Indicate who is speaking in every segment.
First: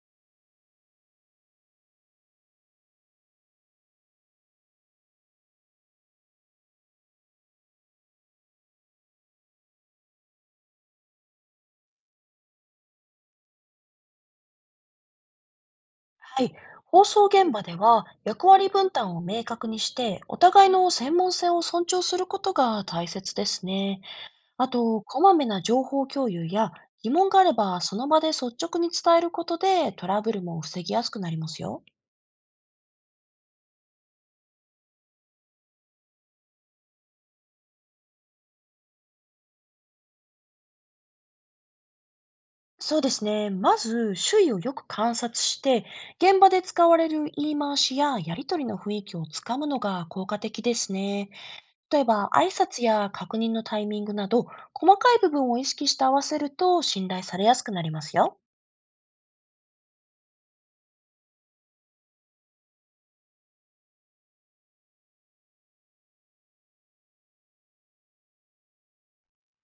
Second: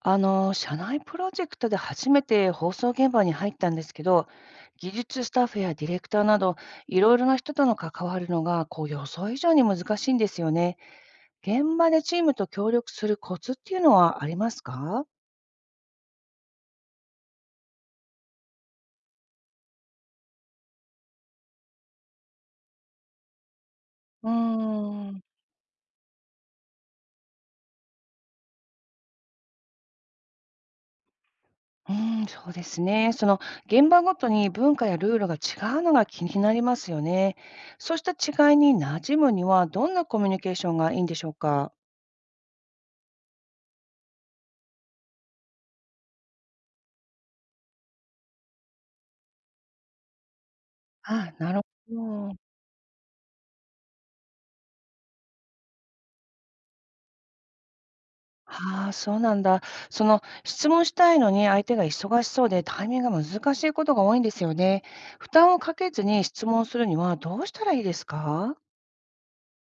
Speaker 1: 社内プロジェクトで初めて放送現場に入ったんですけど、技術スタッフやディレクターなど、いろいろな人との関わるのが、予想以上に難しいんですよね。現場でチームと協力するコツっていうのはありますか？
Speaker 2: はい。放送現場では役割分担を明確にして、お互いの専門性を尊重することが大切ですね。
Speaker 1: うー
Speaker 2: あと、
Speaker 1: ん、
Speaker 2: こ
Speaker 1: う
Speaker 2: まめな情報共有や疑問があれば、その場で率直に伝えることでトラブルも防ぎやすくなりますよ。
Speaker 1: ーん、そうですね。現場ごとに文化やルールが違うのが気になりますよね。そうした違いに馴染むには、どんなコミュニケーションがいいんでしょうか？
Speaker 2: そうですね。まず、周囲をよく観察して、現場で使われる言い回しややりとりの雰囲気をつかむのが効果的ですね。
Speaker 1: あ、なるほ
Speaker 2: 例えば、
Speaker 1: ど。
Speaker 2: 挨拶や確認のタイミングなど、細かい部分を意識して合わせると信頼されやすくなりますよ。
Speaker 1: ああ、そうなんだ。質問したいのに相手が忙しそうでタイミングが難しいことが多いんですよね。負担をかけずに質問するにはどうしたらいいですか？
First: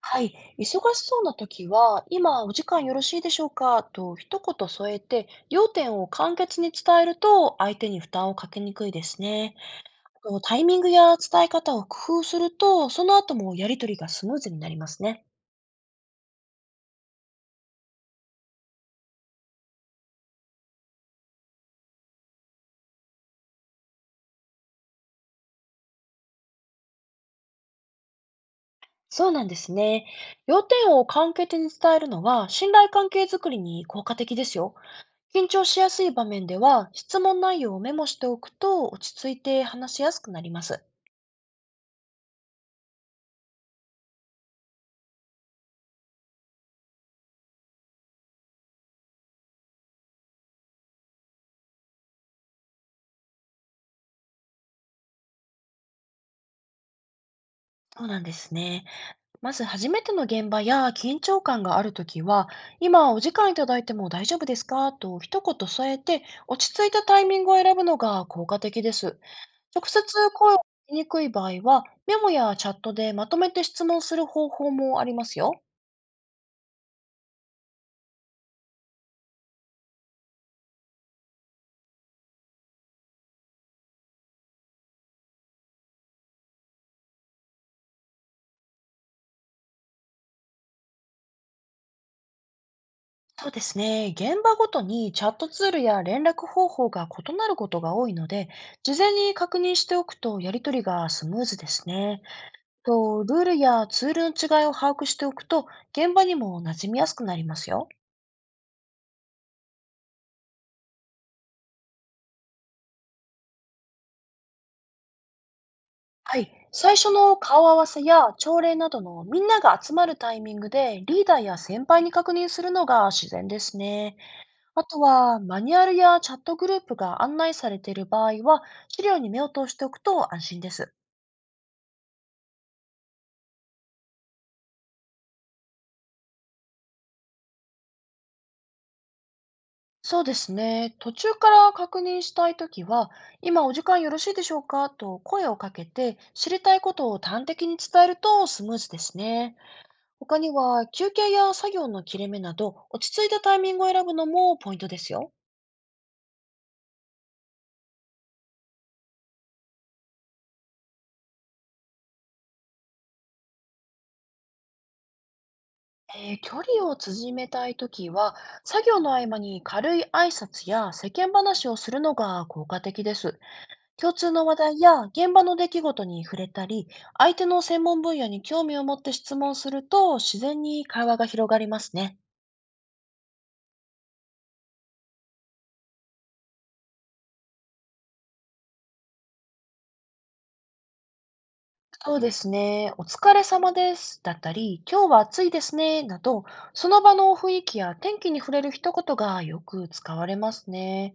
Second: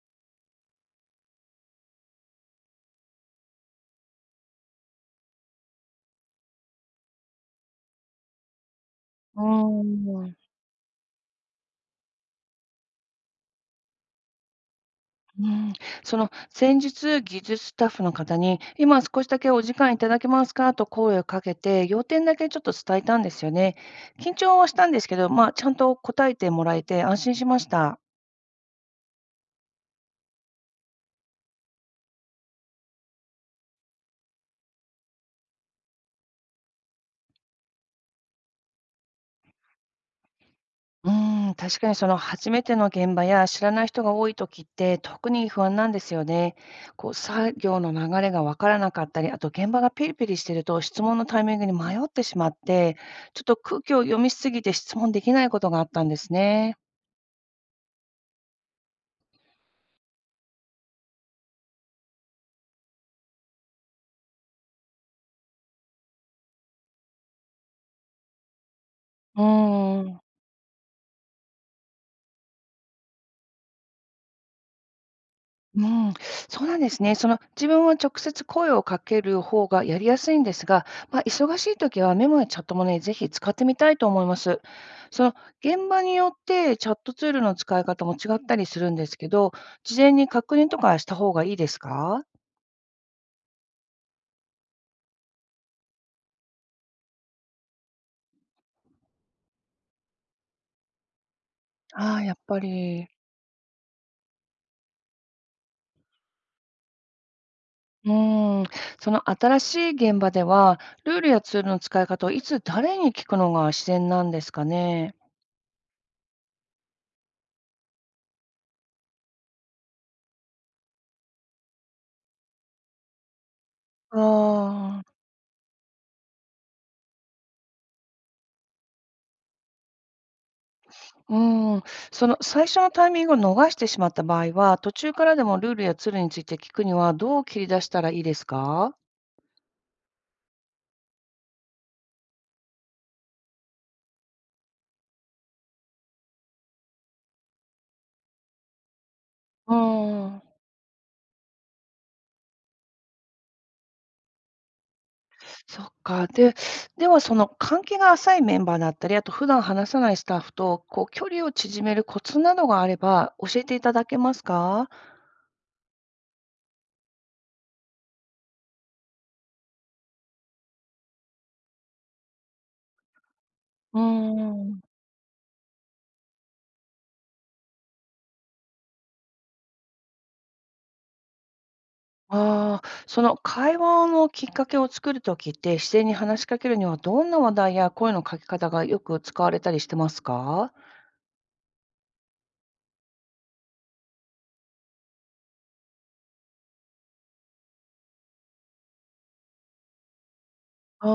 Speaker 2: はい。忙しそうな時は、今お時間よろしいでしょうかと一言添えて、要点を簡潔に伝えると相手に負担をかけにくいです
Speaker 1: う
Speaker 2: ね。
Speaker 1: ー
Speaker 2: あ
Speaker 1: ん。
Speaker 2: とタイミングや伝え方を工夫すると、その後もやりとりがスムーズになりますね。
Speaker 1: うん、先日、技術スタッフの方に、今少しだけお時間いただけますかと声をかけて、要点だけちょっと伝えたんですよね。緊張はしたんですけど、まあ、ちゃんと答えてもらえて安心しました。
Speaker 2: そうなんですね。要点を簡潔に伝えるのは、信頼関係づくりに効果的ですよ。緊張しやすい場面では、質問内容をメモしておくと落ち着いて話しやすくなります。
Speaker 1: うーん、確かに初めての現場や知らない人が多い時って特に不安なんですよね。作業の流れが分からなかったり、あと現場がピリピリしてると質問のタイミングに迷ってしまって、ちょっと空気を読みすぎて質問できないことがあったんですね。
Speaker 2: そうなんですね。まず初めての現場や緊張感があるときは、今お時間いただいても大丈夫ですかと一言添えて、落ち着いたタイミングを選ぶのが効果的です。
Speaker 1: う
Speaker 2: 直接
Speaker 1: ーん。
Speaker 2: 声をかけにくい場合は、メモやチャットでまとめて質問する方法もありますよ。
Speaker 1: うん、そうなんですね。自分は直接声をかける方がやりやすいんですが、まあ、忙しい時はメモやチャットもね、ぜひ使ってみたいと思います。その、現場によってチャットツールの使い方も違ったりするんですけど、事前に確認とかした方がいいですか？
Speaker 2: そうですね。現場ごとにチャットツールや連絡方法が異なることが多いので、事前に確認しておくとやり取りがスムーズです
Speaker 1: あ
Speaker 2: ね。
Speaker 1: あ、やっぱり。
Speaker 2: と、ルールやツールの違いを把握しておくと、現場にも馴染みやすくなりますよ。
Speaker 1: うん。新しい現場では、ルールやツールの使い方をいつ誰に聞くのが自然なんですかね？
Speaker 2: はい。最初の顔合わせや朝礼などのみんなが集まるタイミングでリーダーや先輩に確認するのが自然ですね。
Speaker 1: あ
Speaker 2: あと
Speaker 1: あ。
Speaker 2: はマニュアルやチャットグループが案内されている場合は、資料に目を通しておくと安心です。
Speaker 1: うーん、最初のタイミングを逃してしまった場合は、途中からでもルールやツールについて聞くにはどう切り出したらいいですか？
Speaker 2: そうですね。途中から確認したいときは、今お時間よろしいでしょうかと声をかけて、知りたいことを端的に伝えるとスムーズですね。
Speaker 1: うー
Speaker 2: 他
Speaker 1: ん。
Speaker 2: には、休憩や作業の切れ目など、落ち着いたタイミングを選ぶのもポイントですよ。
Speaker 1: そっか。で、では関係が浅いメンバーだったり、あと普段話さないスタッフと距離を縮めるコツなどがあれば教えていただけますか？
Speaker 2: 距離を縮めたいときは、作業の合間に軽い挨拶や世間話をするのが効果的です。
Speaker 1: うー
Speaker 2: 共通の話題
Speaker 1: ん。
Speaker 2: や現場の出来事に触れたり、相手の専門分野に興味を持って質問すると、自然に会話が広がりますね。
Speaker 1: ああ、会話のきっかけを作るときって、自然に話しかけるにはどんな話題や声のかけ方がよく使われたりしてますか？
Speaker 2: そうですね。お疲れ様です、だったり、今日は暑いですね、など、その場の雰囲気や天気に触れる一言がよく使われますね。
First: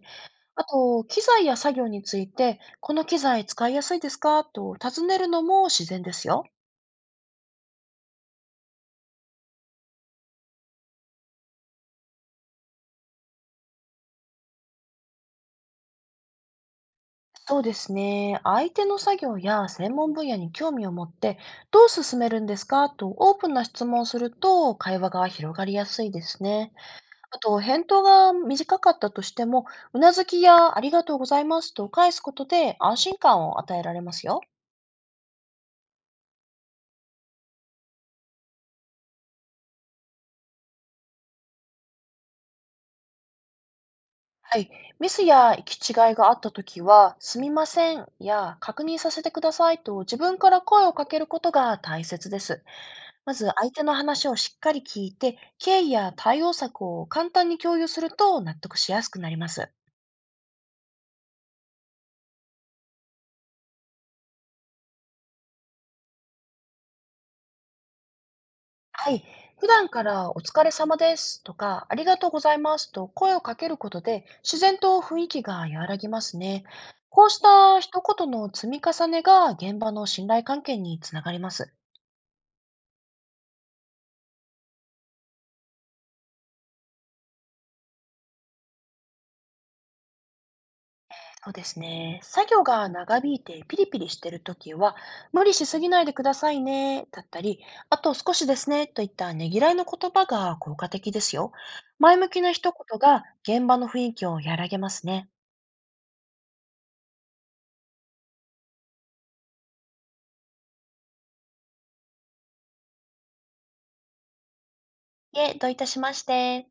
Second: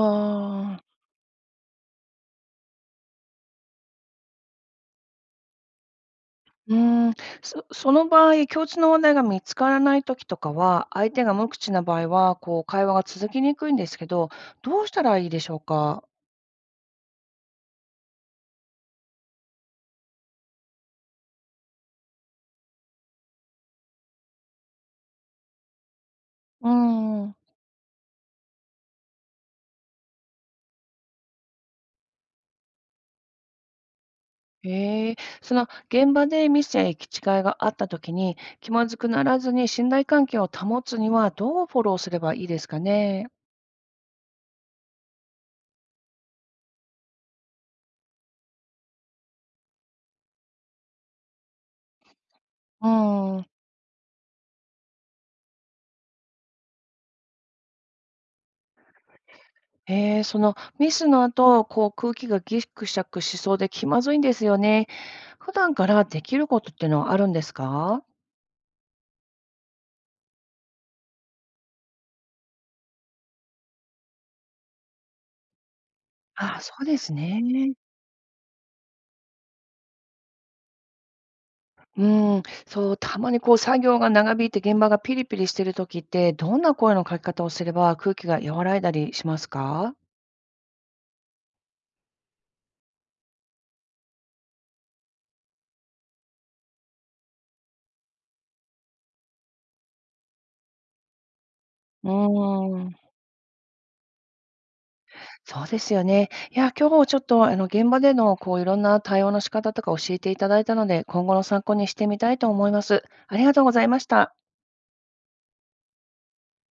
Speaker 2: あ
Speaker 1: あー。
Speaker 2: と、機材や作業について、この機材使いやすいですかと尋ねるのも自然ですよ。
Speaker 1: うーん、その場合、共通の話題が見つからない時とかは、相手が無口な場合は、会話が続きにくいんですけど、どうしたらいいでしょうか？
Speaker 2: そうですね。相手の作業や専門分野に興味を持って、どう進めるんですかとオープンな質問をすると、会話が広がりやすいです
Speaker 1: うー
Speaker 2: ね。
Speaker 1: ん。
Speaker 2: あと、返答が短かったとしても、うなずきやありがとうございますと返すことで安心感を与えられますよ。
Speaker 1: へえ。現場でミスや行き違いがあった時に、気まずくならずに信頼関係を保つには、どうフォローすればいいですかね？
Speaker 2: はい。ミスや行き違いがあったときは、すみませんや確認させてくださいと自分から声をかけることが大切です。
Speaker 1: う
Speaker 2: ま
Speaker 1: ーん。
Speaker 2: ず相手の話をしっかり聞いて、経緯や対応策を簡単に共有すると納得しやすくなります。
Speaker 1: へえー、ミスの後、空気がギクシャクしそうで気まずいんですよね。普段からできることってのはあるんですか？
Speaker 2: はい。普段からお疲れ様ですとか、ありがとうございますと声をかけることで、自然と雰囲気が和らぎます
Speaker 1: ああ、
Speaker 2: ね。
Speaker 1: そうです
Speaker 2: こうし
Speaker 1: ね。
Speaker 2: た一言の積み重ねが現場の信頼関係につながります。
Speaker 1: うん、そう、たまに作業が長引いて現場がピリピリしてる時って、どんな声のかけ方をすれば空気が和らいだりしますか？
Speaker 2: そうですね。作業が長引いてピリピリしてるときは、無理しすぎないでくださいね、だったり、あと少しですね、といったねぎらいの言葉が効果的ですよ。
Speaker 1: う
Speaker 2: 前向きな一
Speaker 1: ーん、
Speaker 2: 言が現場の雰囲気を和らげますね。
Speaker 1: そうですよね。いや、今日ちょっとあの現場でのいろんな対応の仕方とか教えていただいたので、今後の参考にしてみたいと思います。ありがとうございました。
Speaker 2: いえ、どういたしまして。